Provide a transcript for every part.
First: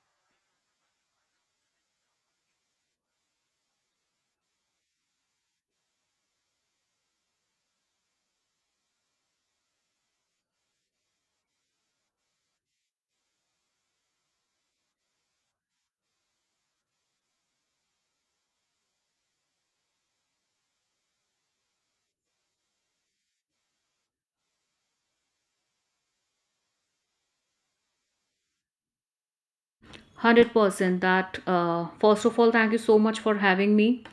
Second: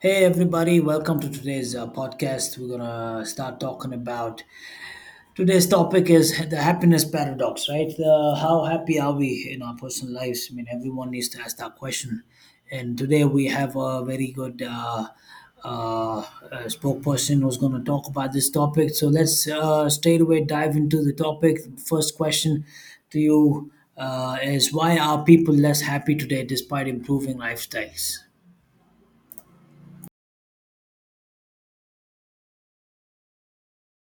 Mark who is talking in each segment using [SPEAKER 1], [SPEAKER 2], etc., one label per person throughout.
[SPEAKER 1] Hey everybody, welcome to today's podcast. We're gonna start talking about today's topic is the happiness paradox, right? How happy are we in our personal lives? I mean, everyone needs to ask that question. And today we have a very good uh, uh, spokesperson who's going to talk about this topic. So let's straight away dive into the topic. First question to you is, why are people less happy today despite improving lifestyles?
[SPEAKER 2] 100% that. First of all, thank you so much for having me,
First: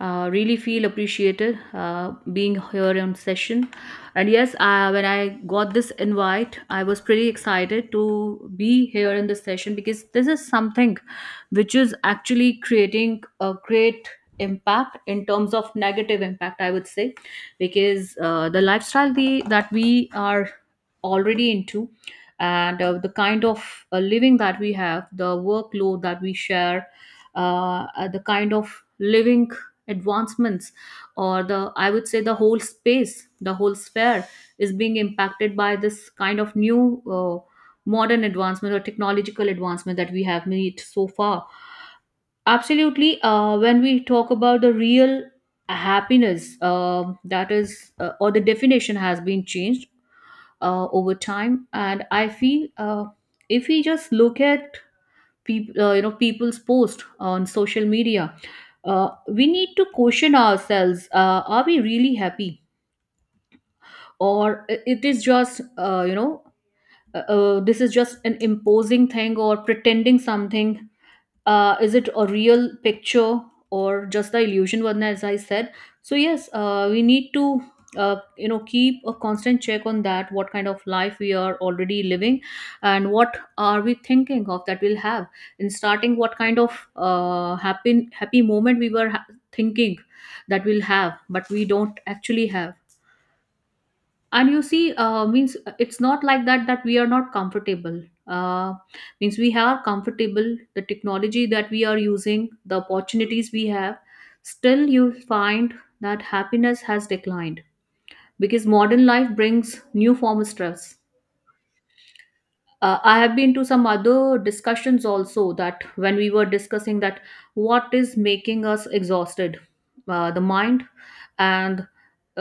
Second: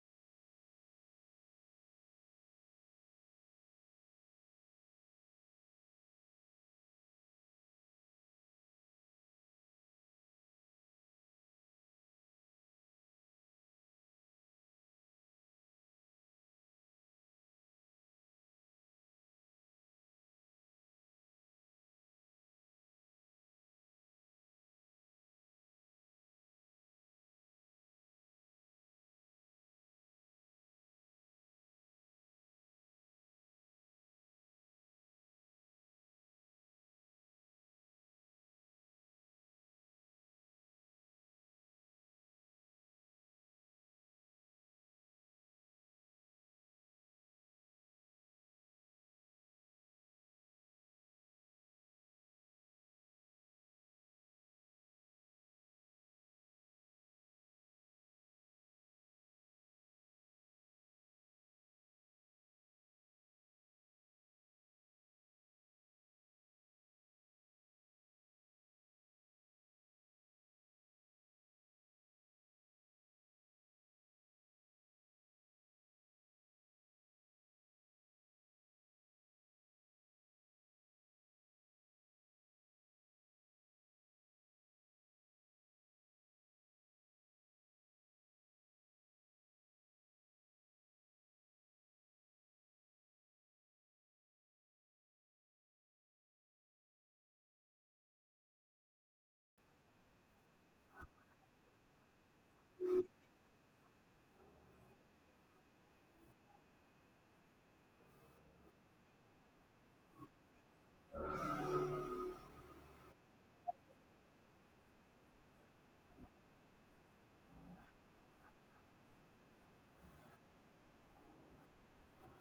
[SPEAKER 2] really feel appreciated, being here on session. And yes, when I got this invite, I was pretty excited to be here in this session, because this is something which is actually creating a great impact, in terms of negative impact I would say, because the lifestyle that we are already into, and the kind of living that we have, the workload that we share, the kind of living advancements, or the, I would say, the whole space, the whole sphere is being impacted by this kind of new modern advancement or technological advancement that we have made so far. Absolutely. When we talk about the real happiness, that is, or the definition has been changed over time, and I feel if we just look at people, people's post on social media, we need to question ourselves, are we really happy, or it is just, this is just an imposing thing or pretending something, is it a real picture, or just the illusion one, as I said? So yes, we need to, keep a constant check on that, what kind of life we are already living, and what are we thinking of that we'll have, in starting, what kind of happy moment we were thinking that we'll have, but we don't actually have. And you see, means it's not like that that we are not comfortable, uh, means we are comfortable, the technology that we are using, the opportunities we have, still you find that happiness has declined, because modern life brings new form of stress. I have been to some other discussions also, that when we were discussing that, what is making us exhausted, the mind, and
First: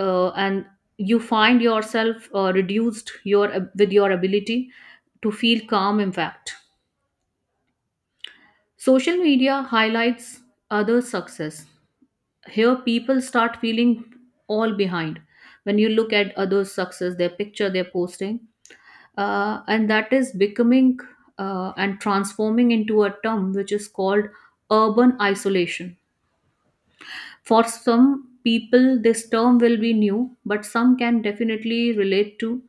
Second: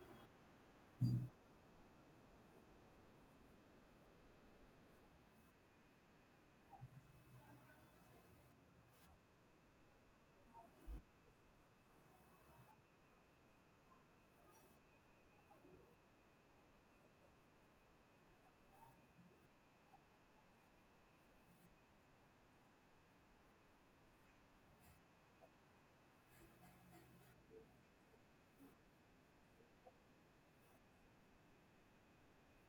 [SPEAKER 2] and you find yourself reduced your, with your ability to feel calm, in fact. Social media highlights other success. Here people start feeling all behind when you look at others success, their picture they're posting, and that is becoming, and transforming, into a term which is called urban isolation. For some people, this term will be new, but some can definitely relate to.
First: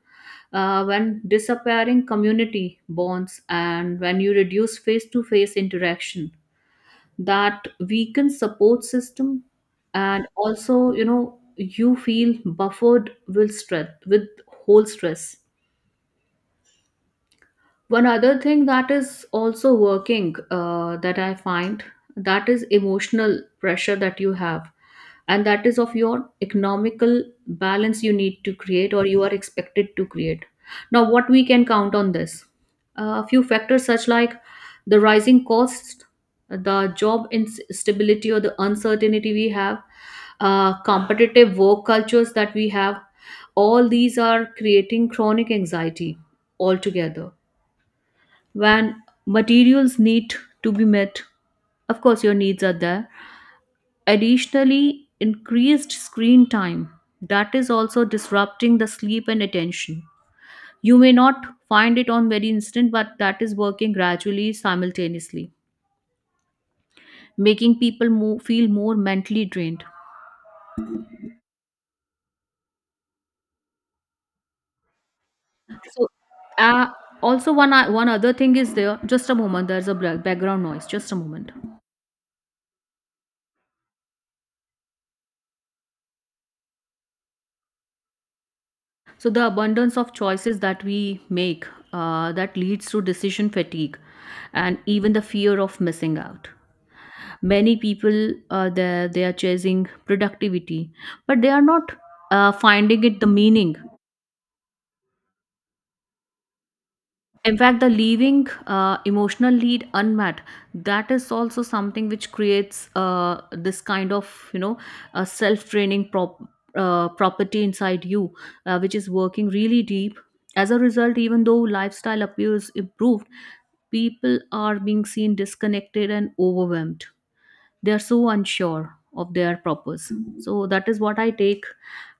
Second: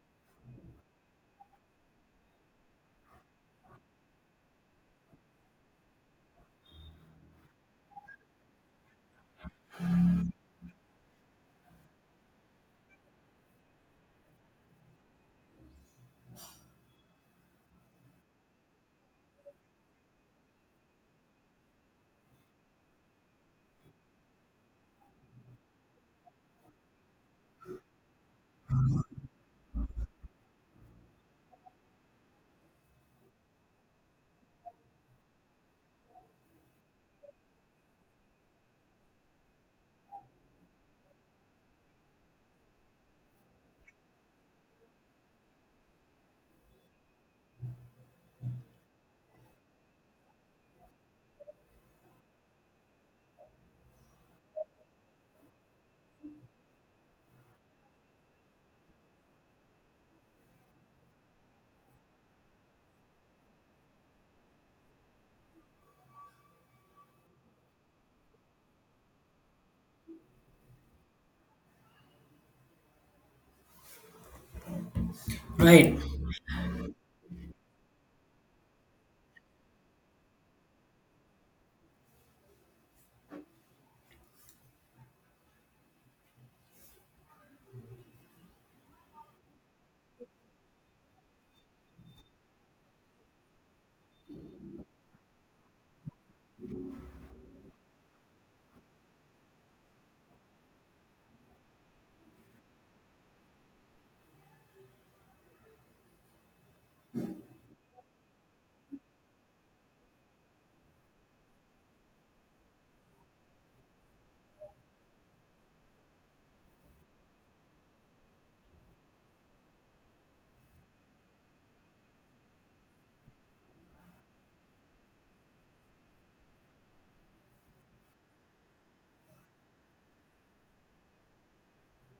[SPEAKER 2] When disappearing community bonds, and when you reduce face to face interaction, that weakens support system, and also, you feel buffered with stress, with whole stress. One other thing that is also working, that I find, that is emotional pressure that you have, and that is of your economical balance you need to create, or you are expected to create. Now, what we can count on this? A few factors such like the rising costs, the job instability or the uncertainty we have, competitive work cultures that we have, all these are creating chronic anxiety altogether, when materials need to be met. Of course your needs are there. Additionally, increased screen time, that is also disrupting the sleep and attention. You may not find it on very instant, but that is working gradually, simultaneously making people more, feel more mentally drained.
[SPEAKER 1] Right.
[SPEAKER 2] So, uh, also one other thing is there, just a moment, there's a background noise, just a moment. So the abundance of choices that we make, that leads to decision fatigue, and even the fear of missing out. Many people, they are chasing productivity, but they are not finding it the meaning, in fact the leaving emotional lead unmet, that is also something which creates this kind of, a self draining property inside you, which is working really deep. As a result, even though lifestyle appears improved, people are being seen disconnected and overwhelmed. They are so unsure of their purpose. So that is what I take,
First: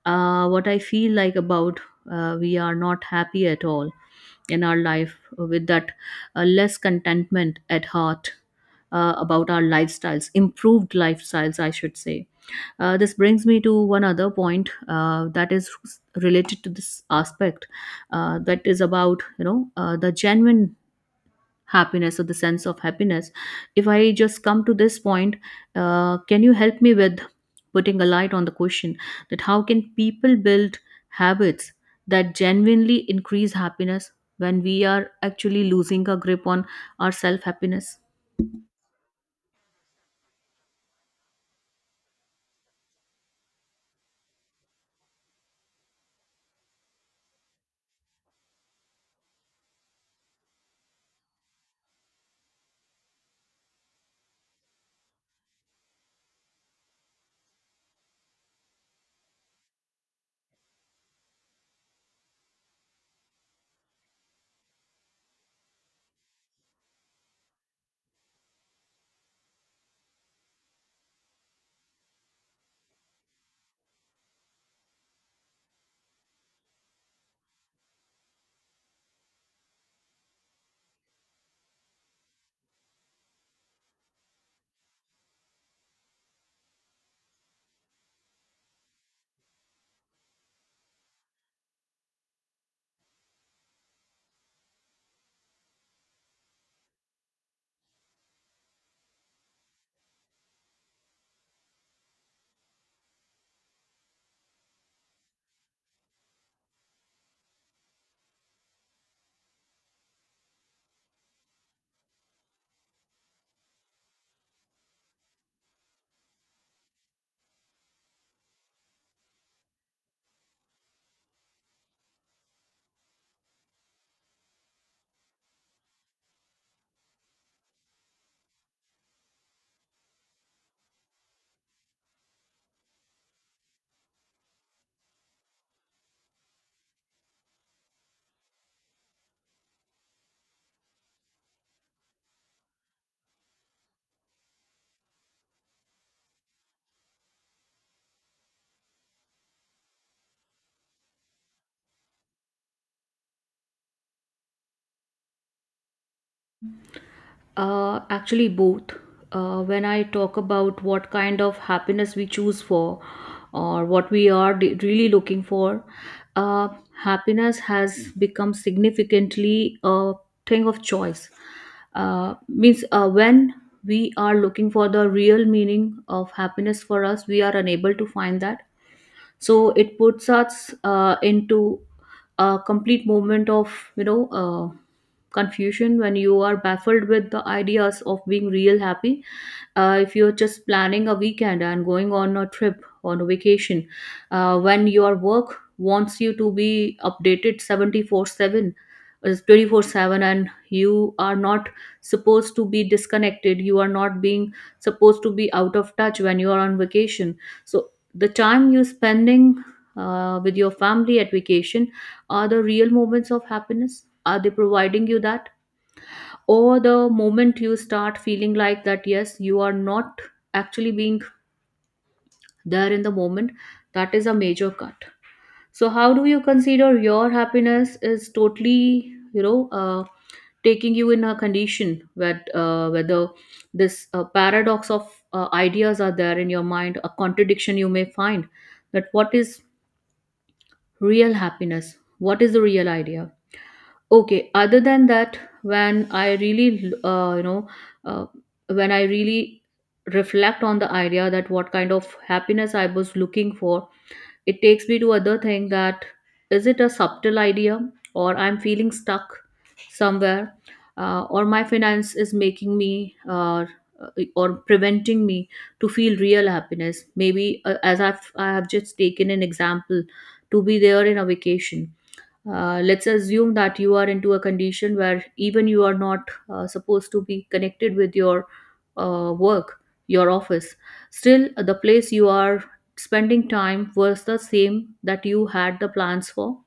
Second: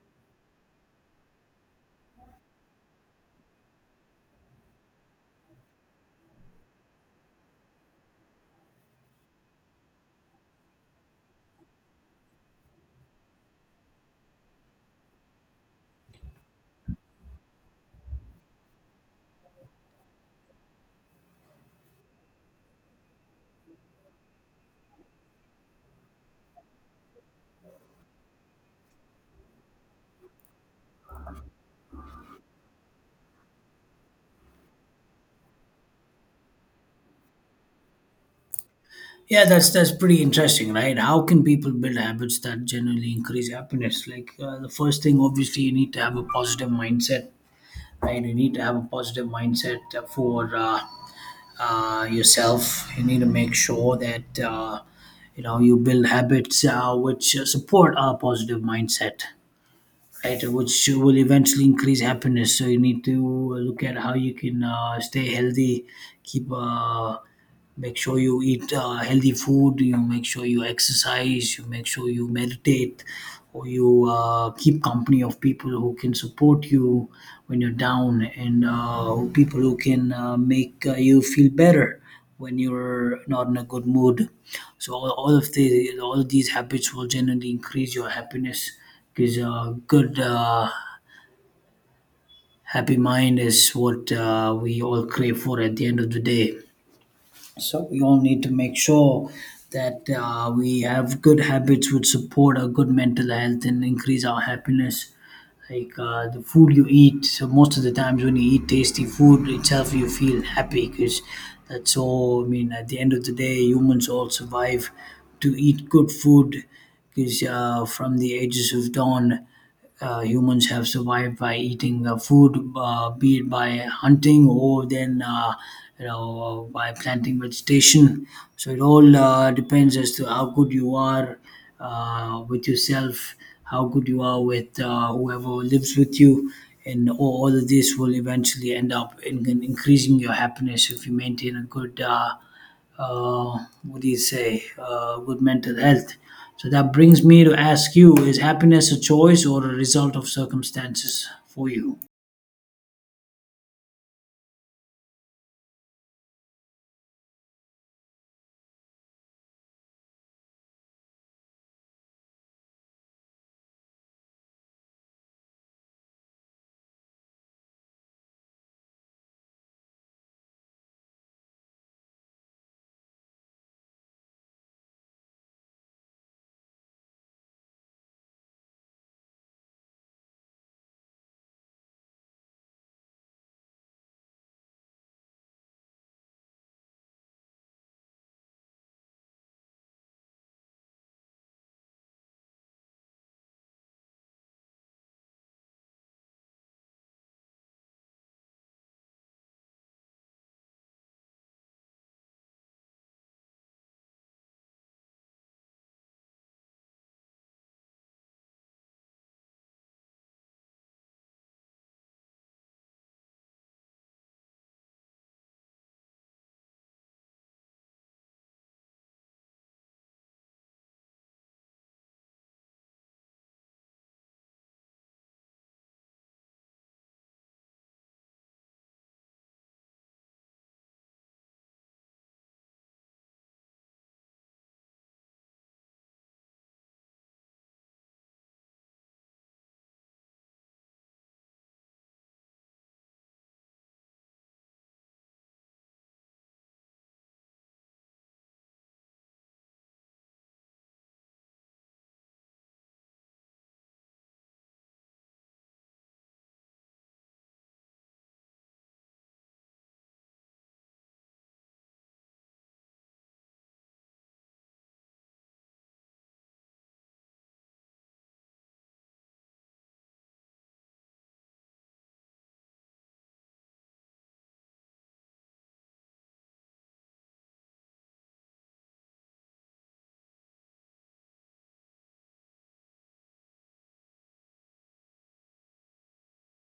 [SPEAKER 2] what I feel like about, we are not happy at all in our life, with that less contentment at heart, about our lifestyles, improved lifestyles, I should say. This brings me to one other point, that is related to this aspect, that is about, the genuine happiness or the sense of happiness. If I just come to this point, can you help me with putting a light on the question, that how can people build habits that genuinely increase happiness when we are actually losing a grip on our self happiness?
[SPEAKER 1] Yeah, that's pretty interesting, right? How can people build habits that generally increase happiness? Like the first thing, obviously, you need to have a positive mindset, right? You need to have a positive mindset for yourself. You need to make sure that you know, you build habits which support a positive mindset, right? Which will eventually increase happiness. So you need to look at how you can stay healthy, keep. Make sure you eat healthy food, you make sure you exercise, you make sure you meditate, or you keep company of people who can support you when you're down, and people who can make you feel better when you're not in a good mood. So all of these habits will generally increase your happiness, because good, happy mind is what we all crave for at the end of the day. So we all need to make sure that we have good habits which support our good mental health and increase our happiness. Like the food you eat, so most of the times when you eat tasty food itself, you feel happy because that's all. I mean, at the end of the day, humans all survive to eat good food because from the ages of dawn, humans have survived by eating food, be it by hunting or then you know by planting vegetation. So it all depends as to how good you are with yourself, how good you are with whoever lives with you, and all of this will eventually end up in increasing your happiness if you maintain a good, what do you say, good mental health. So that brings me to ask you: is happiness a choice or a result of circumstances for you?
[SPEAKER 2] Actually, both. When I talk about what kind of happiness we choose for, or what we are really looking for, uh, happiness has become significantly a thing of choice. Means, when we are looking for the real meaning of happiness for us, we are unable to find that, so it puts us into a complete moment of, confusion, when you are baffled with the ideas of being real happy. If you're just planning a weekend and going on a trip on a vacation, when your work wants you to be updated 74 7 is 24/7, and you are not supposed to be disconnected, you are not being supposed to be out of touch when you are on vacation, so the time you're spending, with your family at vacation, are the real moments of happiness, are they providing you that, or the moment you start feeling like that yes, you are not actually being there in the moment, that is a major cut. So how do you consider your happiness, is totally, taking you in a condition where, whether this paradox of ideas are there in your mind, a contradiction you may find, that what is real happiness? What is the real idea? Okay, other than that, when I really, uh, when I really reflect on the idea that what kind of happiness I was looking for, it takes me to other thing, that is it a subtle idea, or I'm feeling stuck somewhere, or my finance is making me, or preventing me to feel real happiness. Maybe, as I have just taken an example to be there in a vacation. Let's assume that you are into a condition where even you are not supposed to be connected with your work, your office, still the place you are spending time was the same that you had the plans for.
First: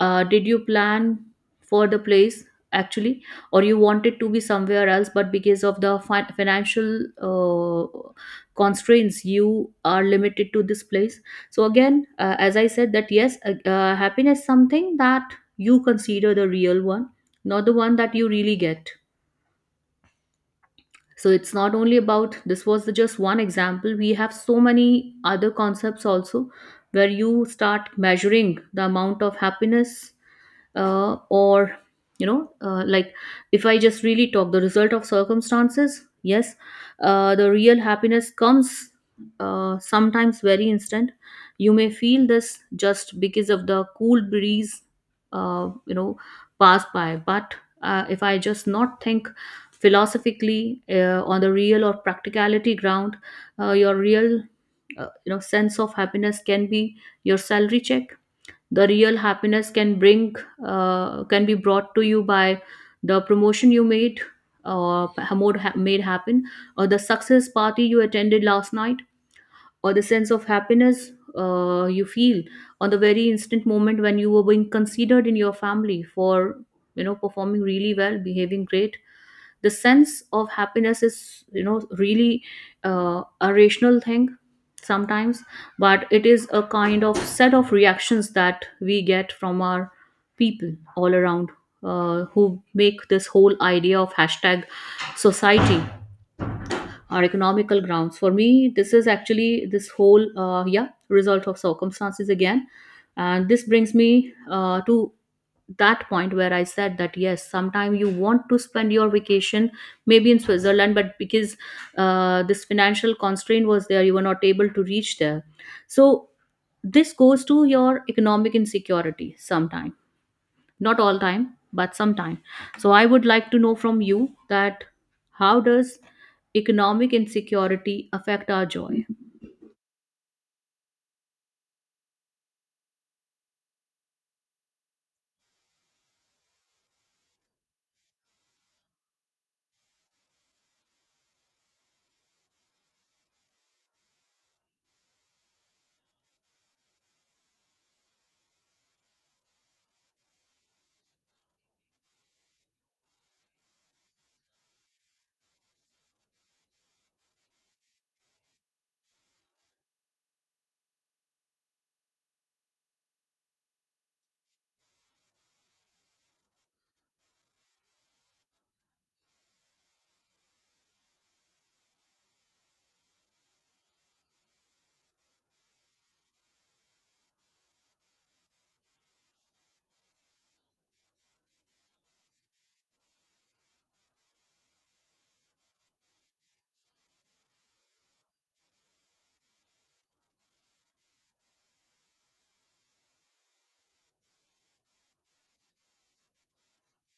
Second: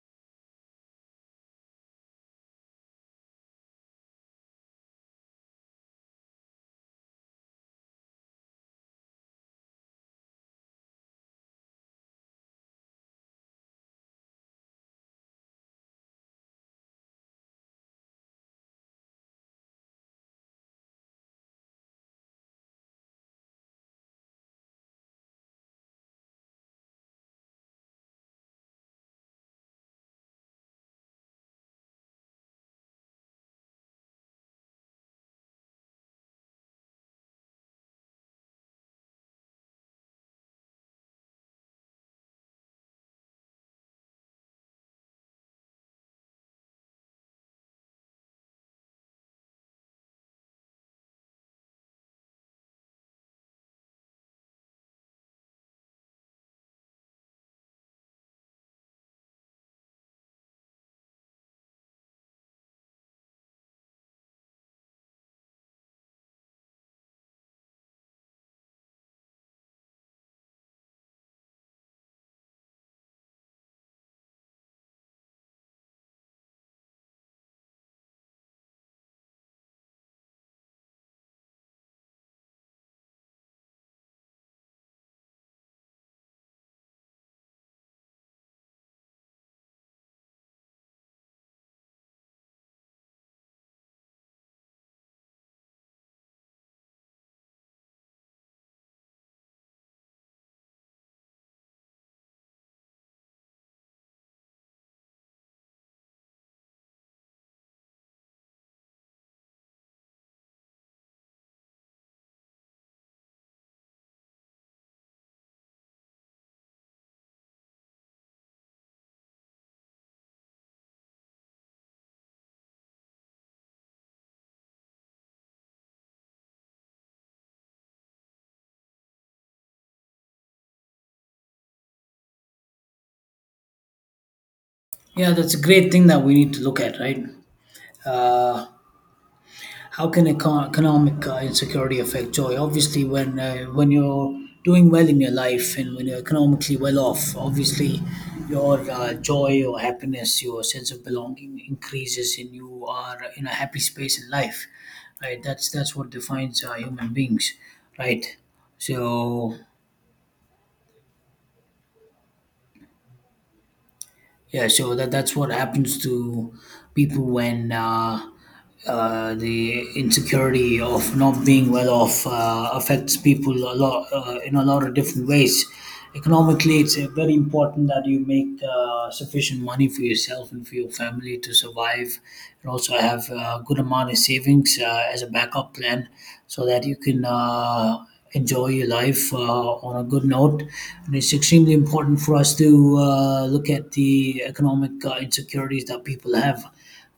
[SPEAKER 2] Did you plan for the place, actually, or you wanted to be somewhere else, but because of the financial constraints, you are limited to this place? So again, as I said, that yes, happiness something that you consider the real one, not the one that you really get, so it's not only about this, was the just one example, we have so many other concepts also where you start measuring the amount of happiness, or like, if I just really talk the result of circumstances, yes, the real happiness comes, sometimes very instant, you may feel this just because of the cool breeze, uh, you know pass by, but if I just not think philosophically, on the real or practicality ground, your real, sense of happiness can be your salary check. The real happiness can bring, can be brought to you by the promotion you made, or made happen, or the success party you attended last night, or the sense of happiness you feel on the very instant moment when you were being considered in your family for, performing really well, behaving great. The sense of happiness is, really, a rational thing sometimes, but it is a kind of set of reactions that we get from our people all around, who make this whole idea of hashtag society, or economical grounds. For me, this is actually this whole, yeah, result of circumstances again, and this brings me to that point where I said that yes, sometime you want to spend your vacation maybe in Switzerland, but because this financial constraint was there, you were not able to reach there. So this goes to your economic insecurity sometimes, not all time, but sometime. So I would like to know from you that, how does economic insecurity affect our joy?
[SPEAKER 1] Yeah, that's a great thing that we need to look at, right? How can economic insecurity affect joy? Obviously, when when you're doing well in your life and when you're economically well off, obviously your joy, your happiness, your sense of belonging increases, and you are in a happy space in life, right? That's what defines human beings, right? So, yeah, so that that's what happens to people when the insecurity of not being well off affects people a lot in a lot of different ways. Economically, it's very important that you make sufficient money for yourself and for your family to survive, and also have a good amount of savings as a backup plan, so that you can. Enjoy your life on a good note. And it's extremely important for us to look at the economic insecurities that people have,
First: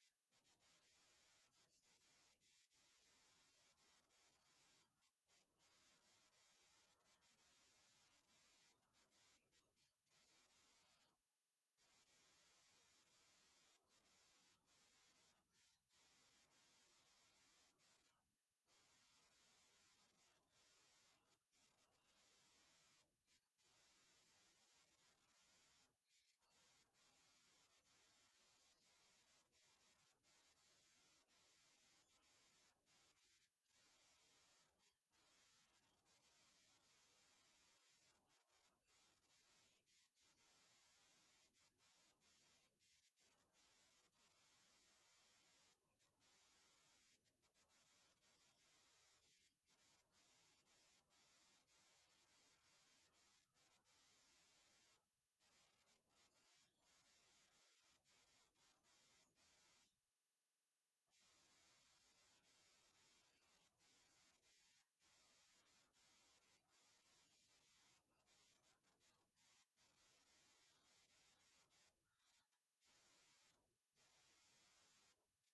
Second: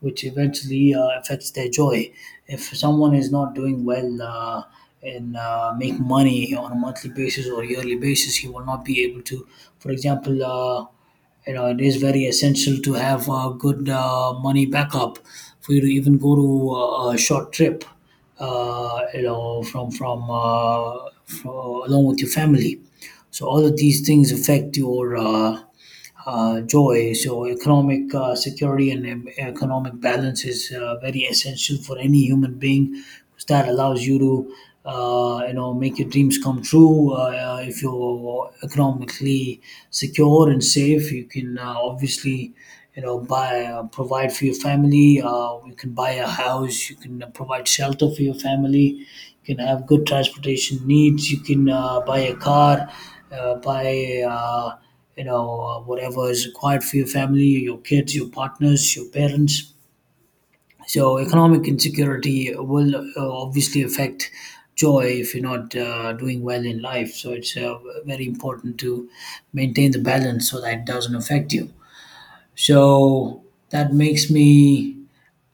[SPEAKER 1] which eventually affects their joy. If someone is not doing well and make money on a monthly basis or yearly basis, he will not be able to, for example, you know, it is very essential to have a good money backup for you to even go to a short trip, you know, from along with your family. So all of these things affect your joy. So economic security and economic balance is very essential for any human being, because that allows you to you know, make your dreams come true. If you're economically secure and safe, you can obviously, you know, buy provide for your family. You can buy a house. You can provide shelter for your family. You can have good transportation needs. You can buy a car. Buy you know whatever is required for your family, your kids, your partners, your parents. So economic insecurity will obviously affect joy if you're not doing well in life. So it's very important to maintain the balance so that it doesn't affect you. So that makes me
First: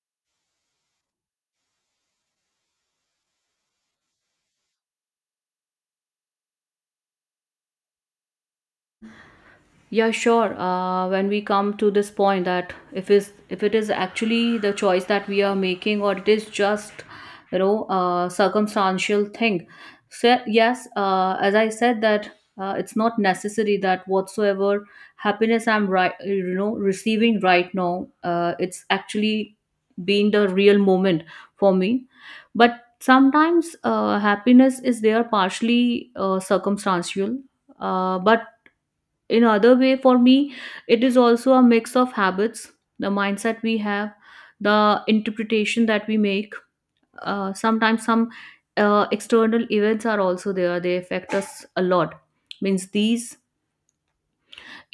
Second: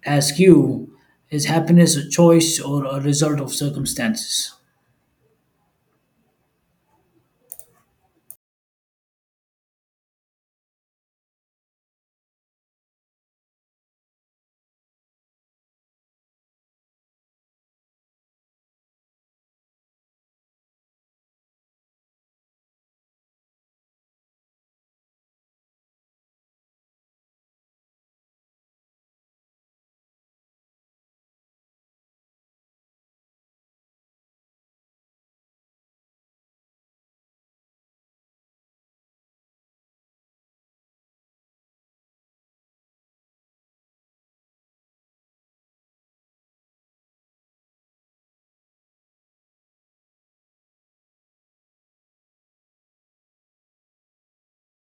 [SPEAKER 1] ask you: is happiness a choice or a result of circumstances?
[SPEAKER 2] Yeah, sure. When we come to this point that, if it is actually the choice that we are making, or it is just, a circumstantial thing. So yes, as I said that, it's not necessary that whatsoever happiness I'm receiving right now, it's actually been the real moment for me. But sometimes happiness is there partially circumstantial. But in other way for me it is also a mix of habits, the mindset we have, the interpretation that we make, sometimes some external events are also there, they affect us a lot. Means these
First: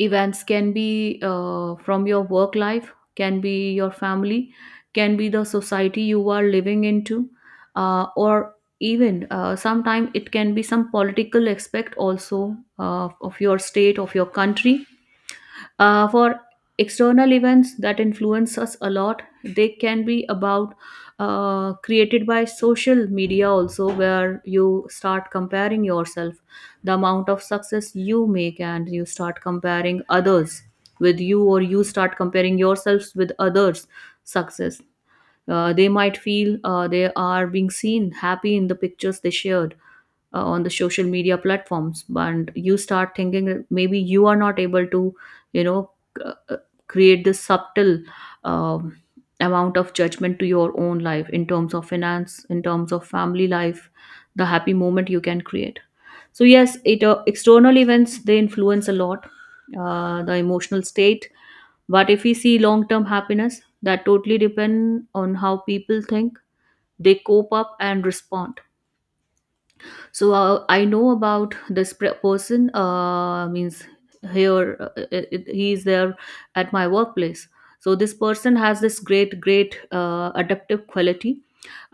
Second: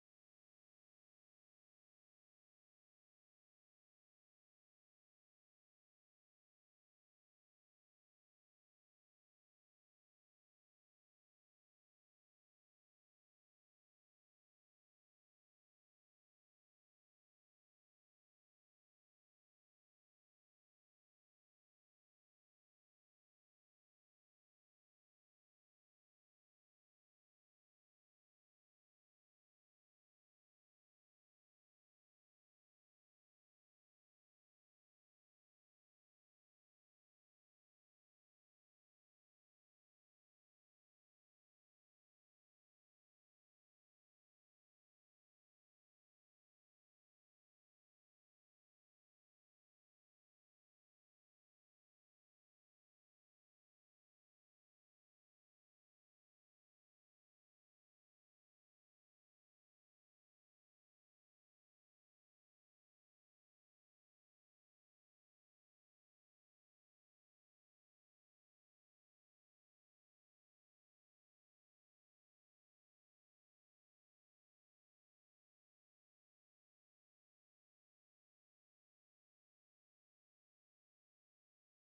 [SPEAKER 2] events can be, from your work life, can be your family, can be the society you are living into, or even, sometimes it can be some political aspect also, of your state, of your country. For external events that influence us a lot, they can be about, created by social media also, where you start comparing yourself, the amount of success you make, and you start comparing others with you, or you start comparing yourselves with others' success. They might feel they are being seen happy in the pictures they shared on the social media platforms, and you start thinking that maybe you are not able to you know c- uh, create this subtle um, amount of judgment to your own life in terms of finance, in terms of family life, the happy moment you can create. So yes, it, external events, they influence a lot the emotional state. But if we see long term happiness, that totally depend on how people think, they cope up and respond. So I know about this person. Means here, he is there at my workplace. So this person has this great, great adaptive quality,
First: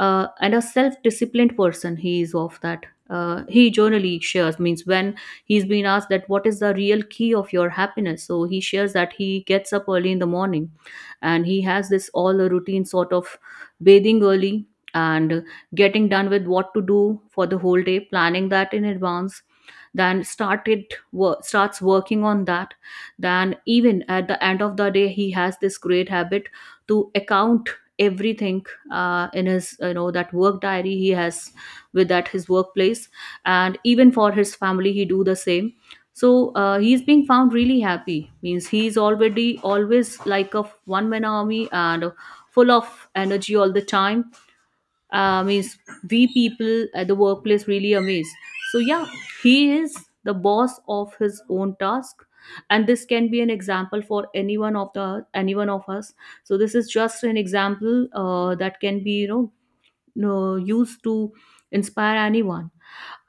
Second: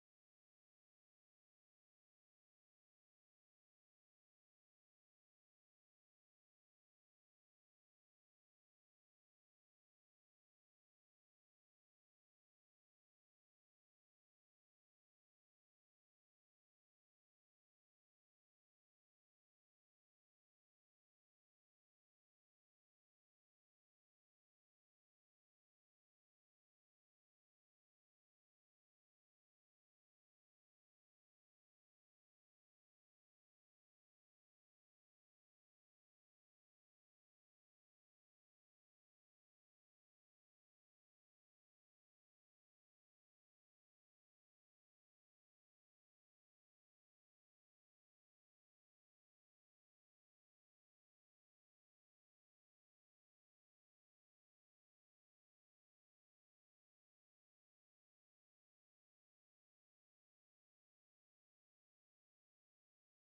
[SPEAKER 2] and a self-disciplined person he is of that. He generally shares, means when he's been asked that what is the real key of your happiness, so he shares that he gets up early in the morning, and he has this all a routine sort of bathing early, and getting done with what to do for the whole day, planning that in advance, then starts working on that. Then even at the end of the day, he has this great habit to account everything in his, you know, that work diary he has with at his workplace. And even for his family, he do the same. So he's being found really happy, means he's already always like a one man army, and full of energy all the time. Means we people at the workplace really amazed. So yeah, he is the boss of his own task, and this can be an example for anyone of the anyone of us. So this is just an example that can be, you know, no, used to inspire anyone.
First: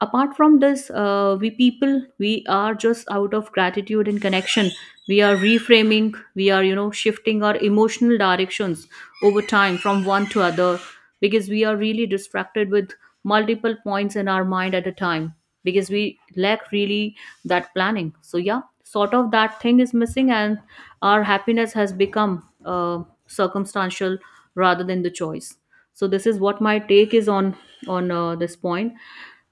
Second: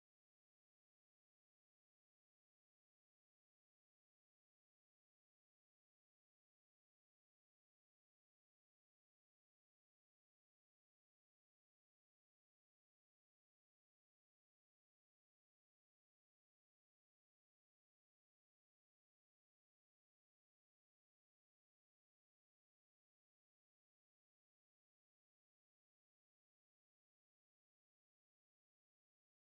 [SPEAKER 2] Apart from this, we people, we are just out of gratitude and connection, we are reframing, we are, you know, shifting our emotional directions over time from one to other, because we are really distracted with multiple points in our mind at a time, because we lack really that planning. So yeah, sort of that thing is missing, and our happiness has become circumstantial rather than the choice. So this is what my take is on this point.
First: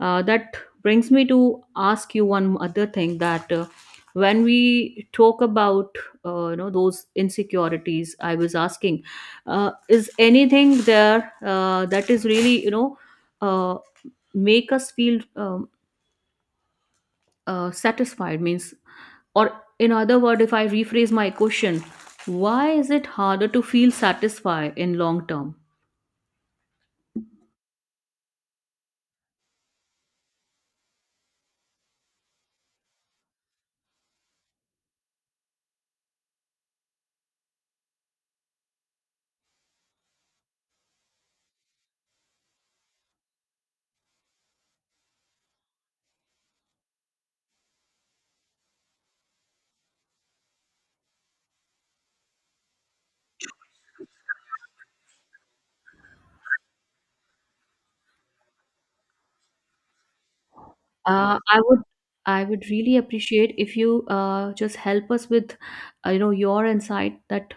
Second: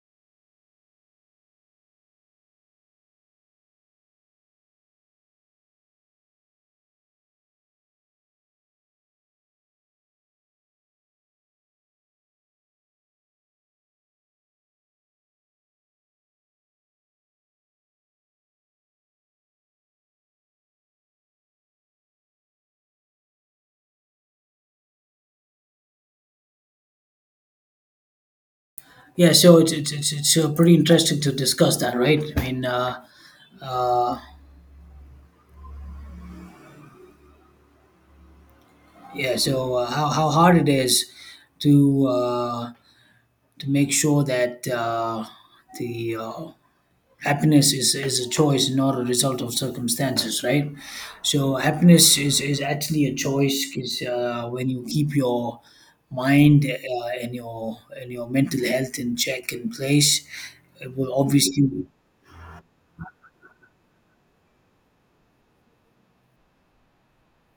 [SPEAKER 2] That brings me to ask you one other thing, that when we talk about you know those insecurities I was asking, is anything there that is really, you know, uh, make us feel satisfied, means, or in other word, if I rephrase my question, why is it harder to feel satisfied in long term?
[SPEAKER 1] Yeah, so it's pretty interesting to discuss that, right? I mean, yeah, so how how hard it is to uh, to make sure that the happiness is a choice, not a result of circumstances, right? So happiness is actually a choice, because when you keep your mind and your mental health in check, in place, it will
[SPEAKER 2] Uh, I
[SPEAKER 1] obviously,
[SPEAKER 2] would I would really appreciate if you just help us with you know your insight that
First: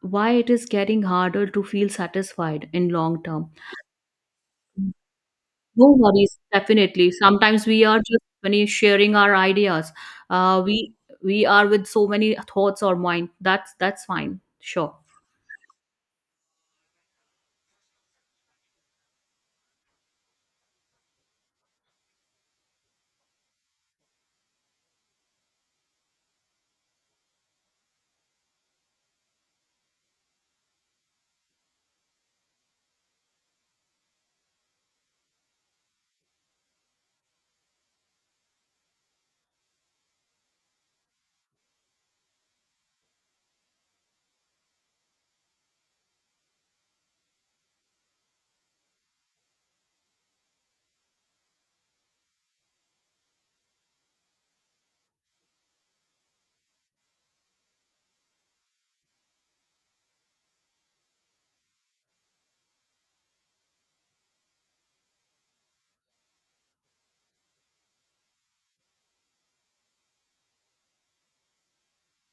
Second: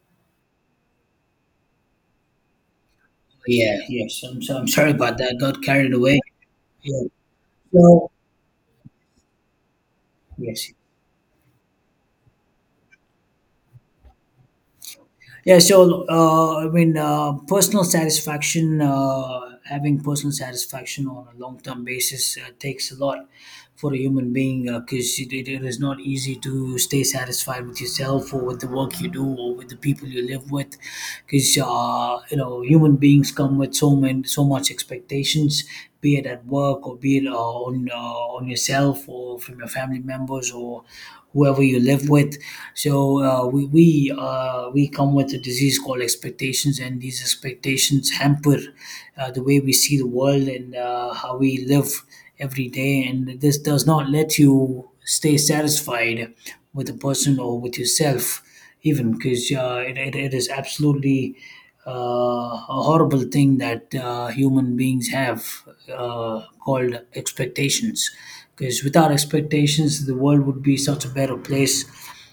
[SPEAKER 2] why it is getting harder to feel satisfied in long term.
[SPEAKER 1] yeah, yes, I'm sorry about that, got carried
[SPEAKER 2] No
[SPEAKER 1] away.
[SPEAKER 2] worries,
[SPEAKER 1] Yeah,
[SPEAKER 2] definitely. Sometimes we are
[SPEAKER 1] so,
[SPEAKER 2] just when you're sharing our ideas, uh,
[SPEAKER 1] yes.
[SPEAKER 2] we we are with so many thoughts or mind. That's fine. Sure.
[SPEAKER 1] Yeah, so I mean, personal satisfaction, having personal satisfaction on a long term basis takes a lot for a human being, because it it is not easy to stay satisfied with yourself or with the work you do or with the people you live with, because you know, human beings come with so many, so much expectations, be it at work or be it on on yourself or from your family members or whoever you live with. So we come with a disease called expectations, and these expectations hamper the way we see the world and how we live every day. And this does not let you stay satisfied with a person or with yourself even, because it is absolutely a horrible thing that human beings have, called expectations. Because without expectations, the world would be such a better place.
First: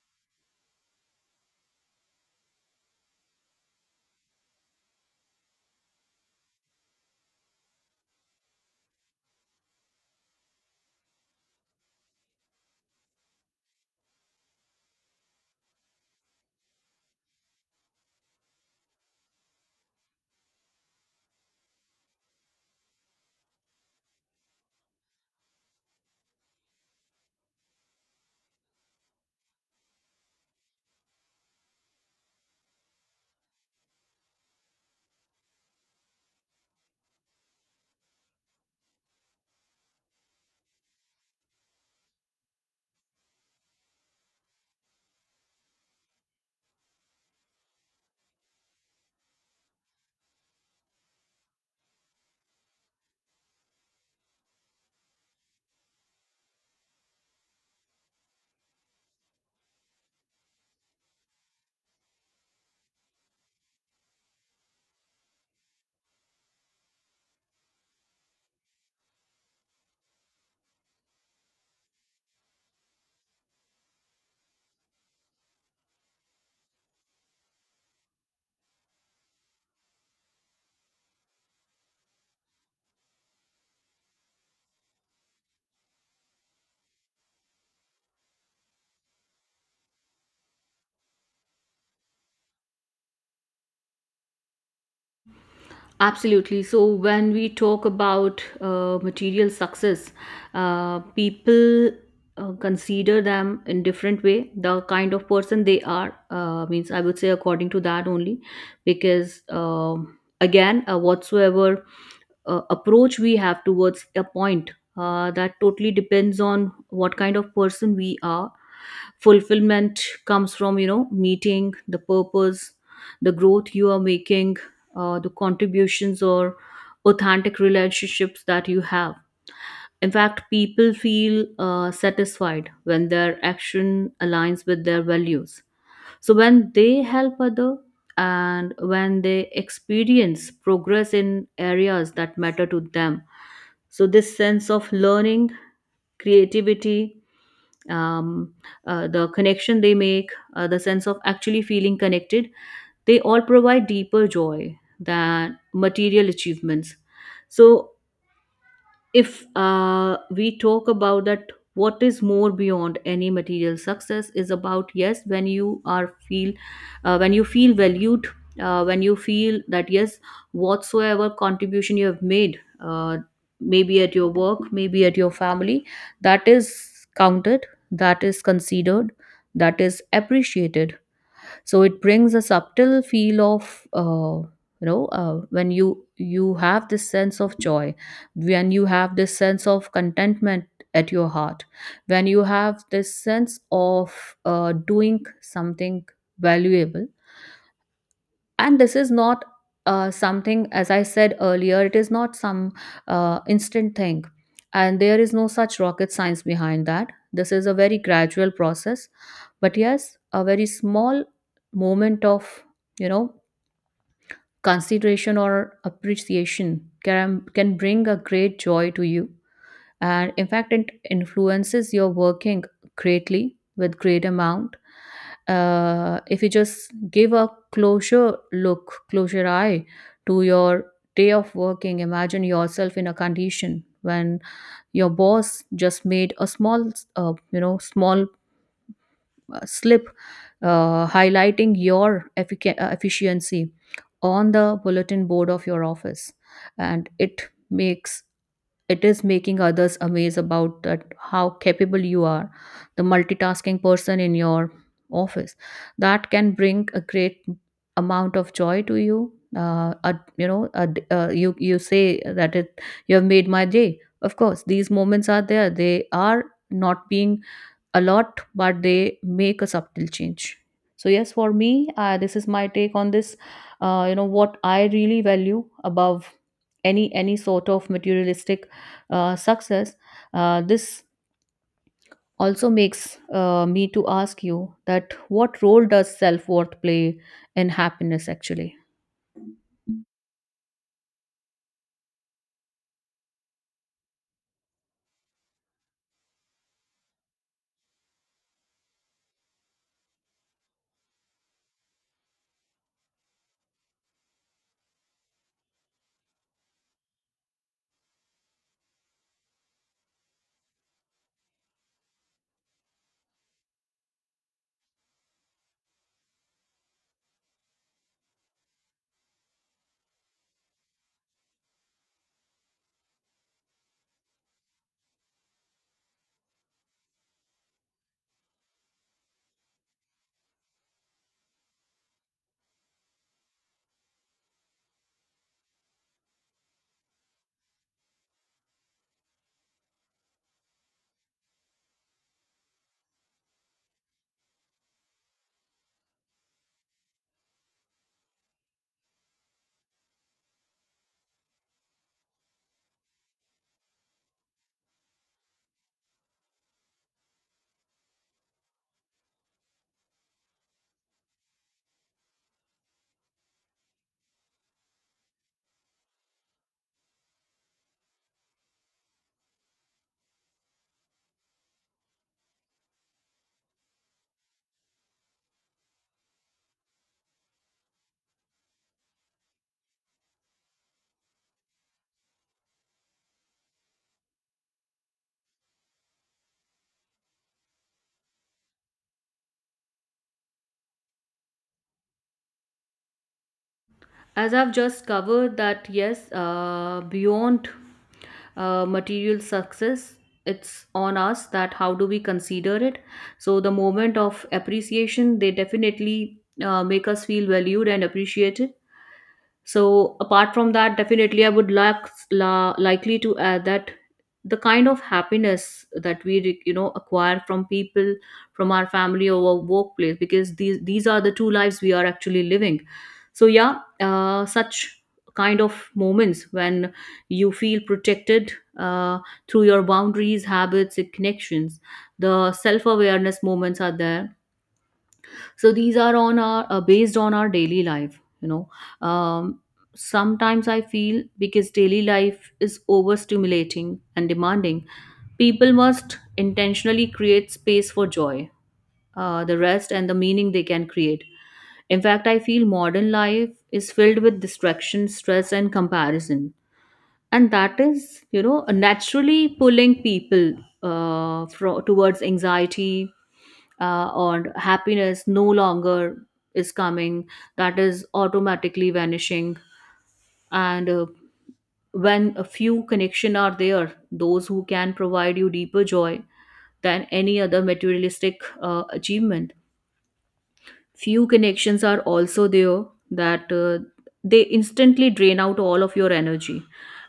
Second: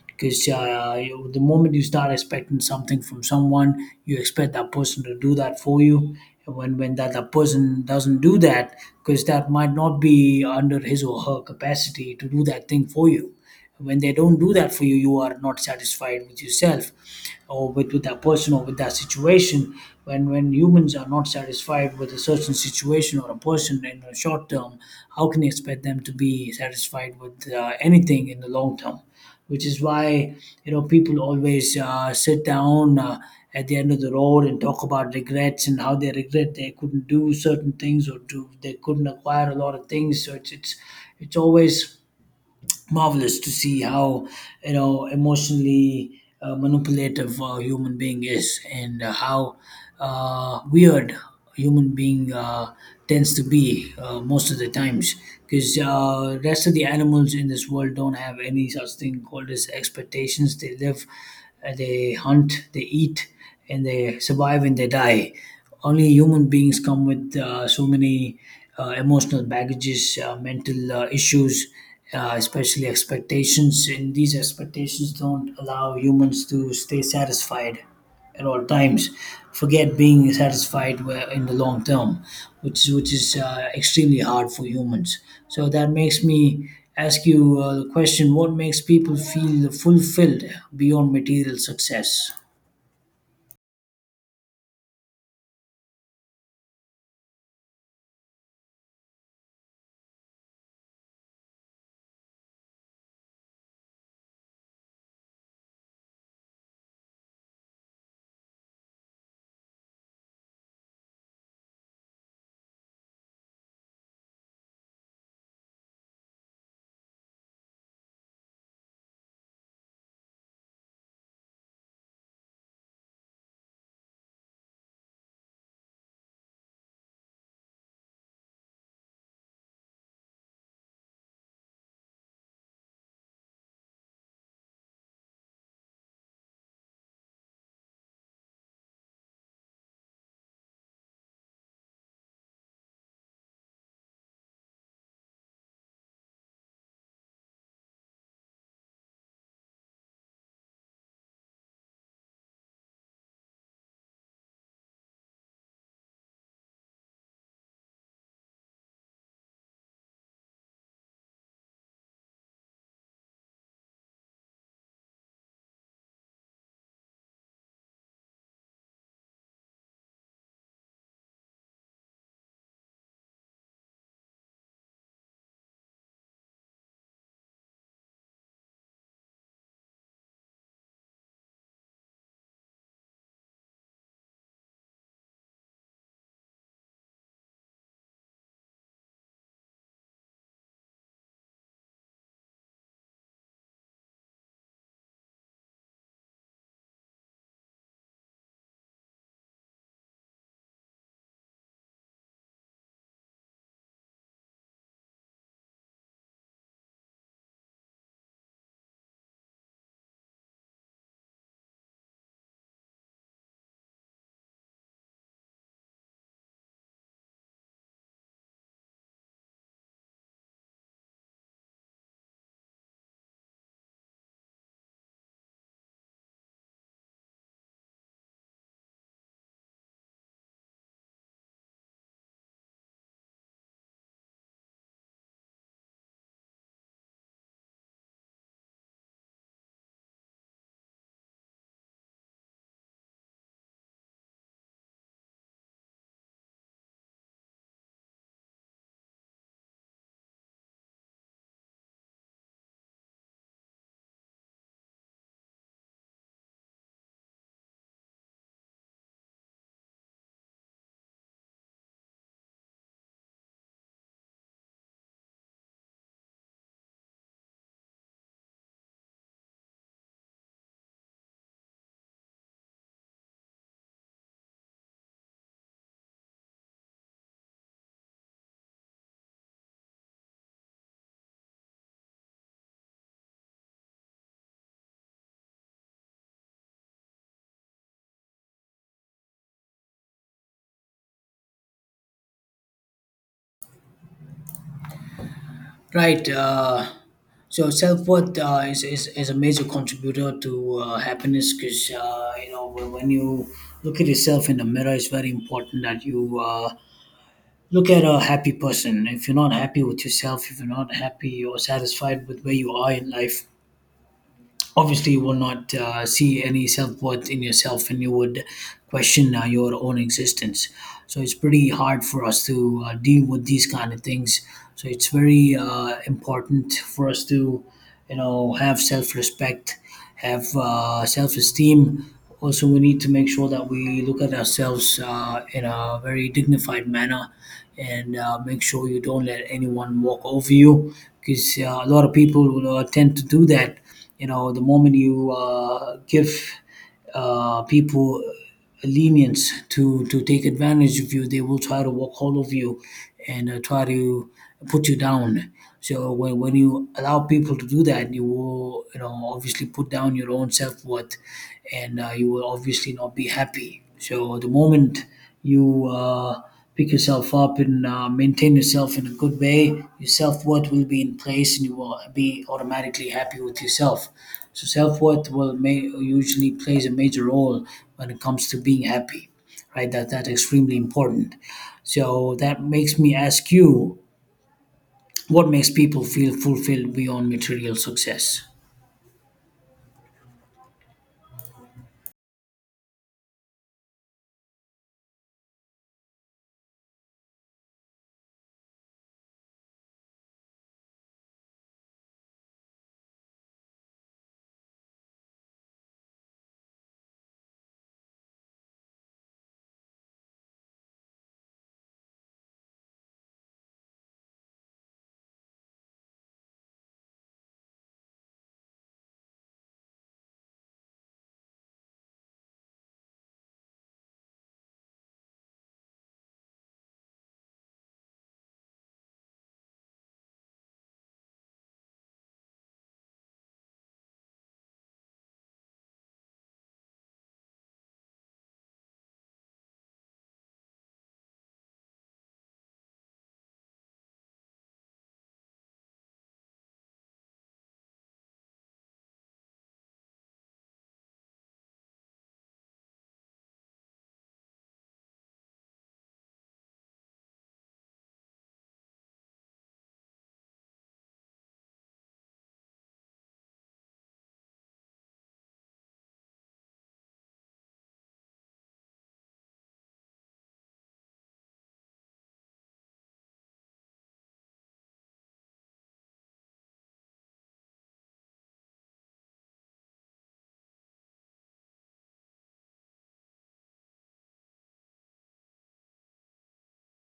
[SPEAKER 1] Because the moment you start expecting something from someone, you expect that person to do that for you. And when that person doesn't do that, because that might not be under his or her capacity to do that thing for you, when they don't do that for you, you are not satisfied with yourself or with that person or with that situation. When humans are not satisfied with a certain situation or a person in the short term, how can you expect them to be satisfied with anything in the long term? Which is why, you know, people always sit down at the end of the road and talk about regrets and how they regret they couldn't do certain things, or do they couldn't acquire a lot of things. So it's always marvelous to see how, you know, emotionally manipulative a human being is, and how weird a human being tends to be most of the times, because rest of the animals in this world don't have any such thing called as expectations. They live, they hunt, they eat, and they survive, and they die. Only human beings come with so many emotional baggages, mental issues, especially expectations, and these expectations don't allow humans to stay satisfied at all times. Forget being satisfied in the long term, which is extremely hard for humans. So that makes me ask you the question: what makes people feel fulfilled beyond material success?
[SPEAKER 2] Absolutely. So, when we talk about material success, people consider them in different way. The kind of person they are, means I would say according to that only. Because again, whatsoever approach we have towards a point, that totally depends on what kind of person we are. Fulfillment comes from, you know, meeting the purpose, the growth you are making, the contributions, or authentic relationships that you have. In fact, people feel satisfied when their action aligns with their values. So when they help other, and when they experience progress in areas that matter to them, so this sense of learning, creativity, um, the connection they make, the sense of actually feeling connected, they all provide deeper joy than material achievements. So if we talk about that, what is more beyond any material success is about, yes, when you are feel, when you feel valued, when you feel that, yes, whatsoever contribution you have made, maybe at your work, maybe at your family, that is counted, that is considered, that is appreciated. So it brings a subtle feel of, you know, when you have this sense of joy, when you have this sense of contentment at your heart, when you have this sense of doing something valuable. And this is not something, as I said earlier, it is not some instant thing. And there is no such rocket science behind that. This is a very gradual process. But yes, a very small moment of, you know, consideration or appreciation can bring a great joy to you. And in fact, it influences your working greatly, with great amount. If you just give a closure eye to your day of working, imagine yourself in a condition when your boss just made a small you know small slip highlighting your efficiency on the bulletin board of your office, and it makes, it is making others amazed about that, how capable you are, the multitasking person in your office. That can bring a great amount of joy to you. You know, you, you say that it, you have made my day. Of course, these moments are there, they are not being a lot, but they make a subtle change. So yes, for me, this is my take on this. You know what I really value above any sort of materialistic success. This also makes me to ask you that what role does self worth play in happiness actually?
[SPEAKER 1] Right. So self worth is a major contributor to happiness, because you know, when you look at yourself in the mirror, it's very important that you look at a happy person. If you're not happy with yourself, if you're not happy or satisfied with where you are in life, obviously you will not see any self-worth in yourself, and you would question your own existence. So it's pretty hard for us to deal with these kind of things. So it's very important for us to, you know, have self-respect, have self-esteem. Also we need to make sure that we look at ourselves in a very dignified manner, and make sure you don't let anyone walk over you, because a lot of people will tend to do that. You know, the moment you give people lenience to take advantage of you, they will try to walk all over you and try to put you down. So when you allow people to do that, you will, you know, obviously put down your own self-worth, and you will obviously not be happy. So the moment you pick yourself up and maintain yourself in a good way, your self worth will be in place, and you will be automatically happy with yourself. So self worth usually plays a major role when it comes to being happy, right? That that's extremely important. So that makes me ask you, what makes people feel fulfilled beyond material success?
[SPEAKER 2] As I've just covered that, yes, beyond material success, it's on us that how do we consider it. So the moment of appreciation, they definitely make us feel valued and appreciated. So apart from that, definitely I would like, likely to add that the kind of happiness that we you know acquire from people, from our family or our workplace, because these are the two lives we are actually living. So yeah, such kind of moments when you feel protected uh, through your boundaries, habits and connections, the self-awareness moments are there. So these are on our, based on our daily life, you know, um, sometimes I feel, because daily life is overstimulating and demanding, people must intentionally create space for joy, the rest and the meaning they can create. In fact, I feel modern life is filled with distraction, stress and comparison, and that is, you know, naturally pulling people towards anxiety. Or happiness no longer is coming, that is automatically vanishing. And when a few connection are there, those who can provide you deeper joy than any other materialistic achievement, few connections are also there that they instantly drain out all of your energy.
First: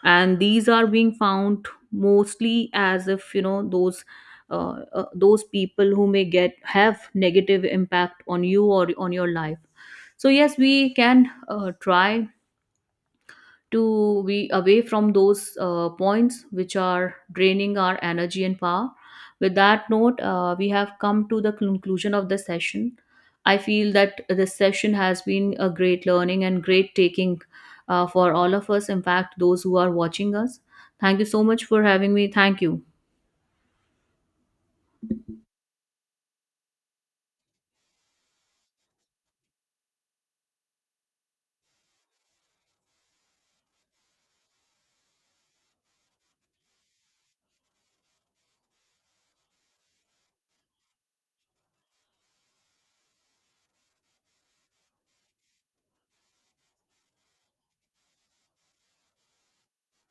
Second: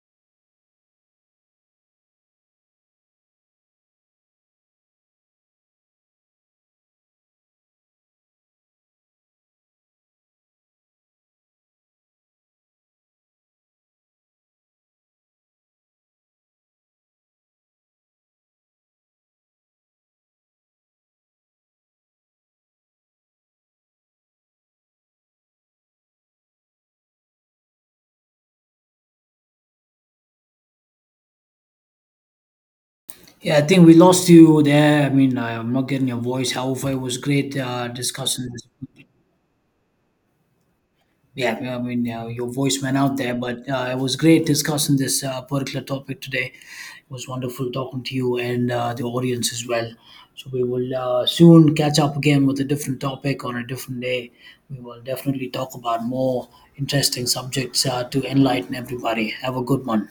[SPEAKER 2] And these are being found mostly as, if you know, those people who may get have negative impact on you or on your life. So yes, we can try to be away from those points which are draining our energy and power. With that note, we have come to the conclusion of the session. I feel that this session has been a great learning and great taking for all of us, in fact, those who are watching us. Thank you so much for having me. Thank you.
[SPEAKER 1] Yeah, I think we lost you there. I mean, I'm not getting your voice. However, it was great discussing this. Yeah, I mean, your voice went out there, but it was great discussing this particular topic today. It was wonderful talking to you and the audience as well. So we will soon catch up again with a different topic on a different day. We will definitely talk about more interesting subjects to enlighten everybody. Have a good one.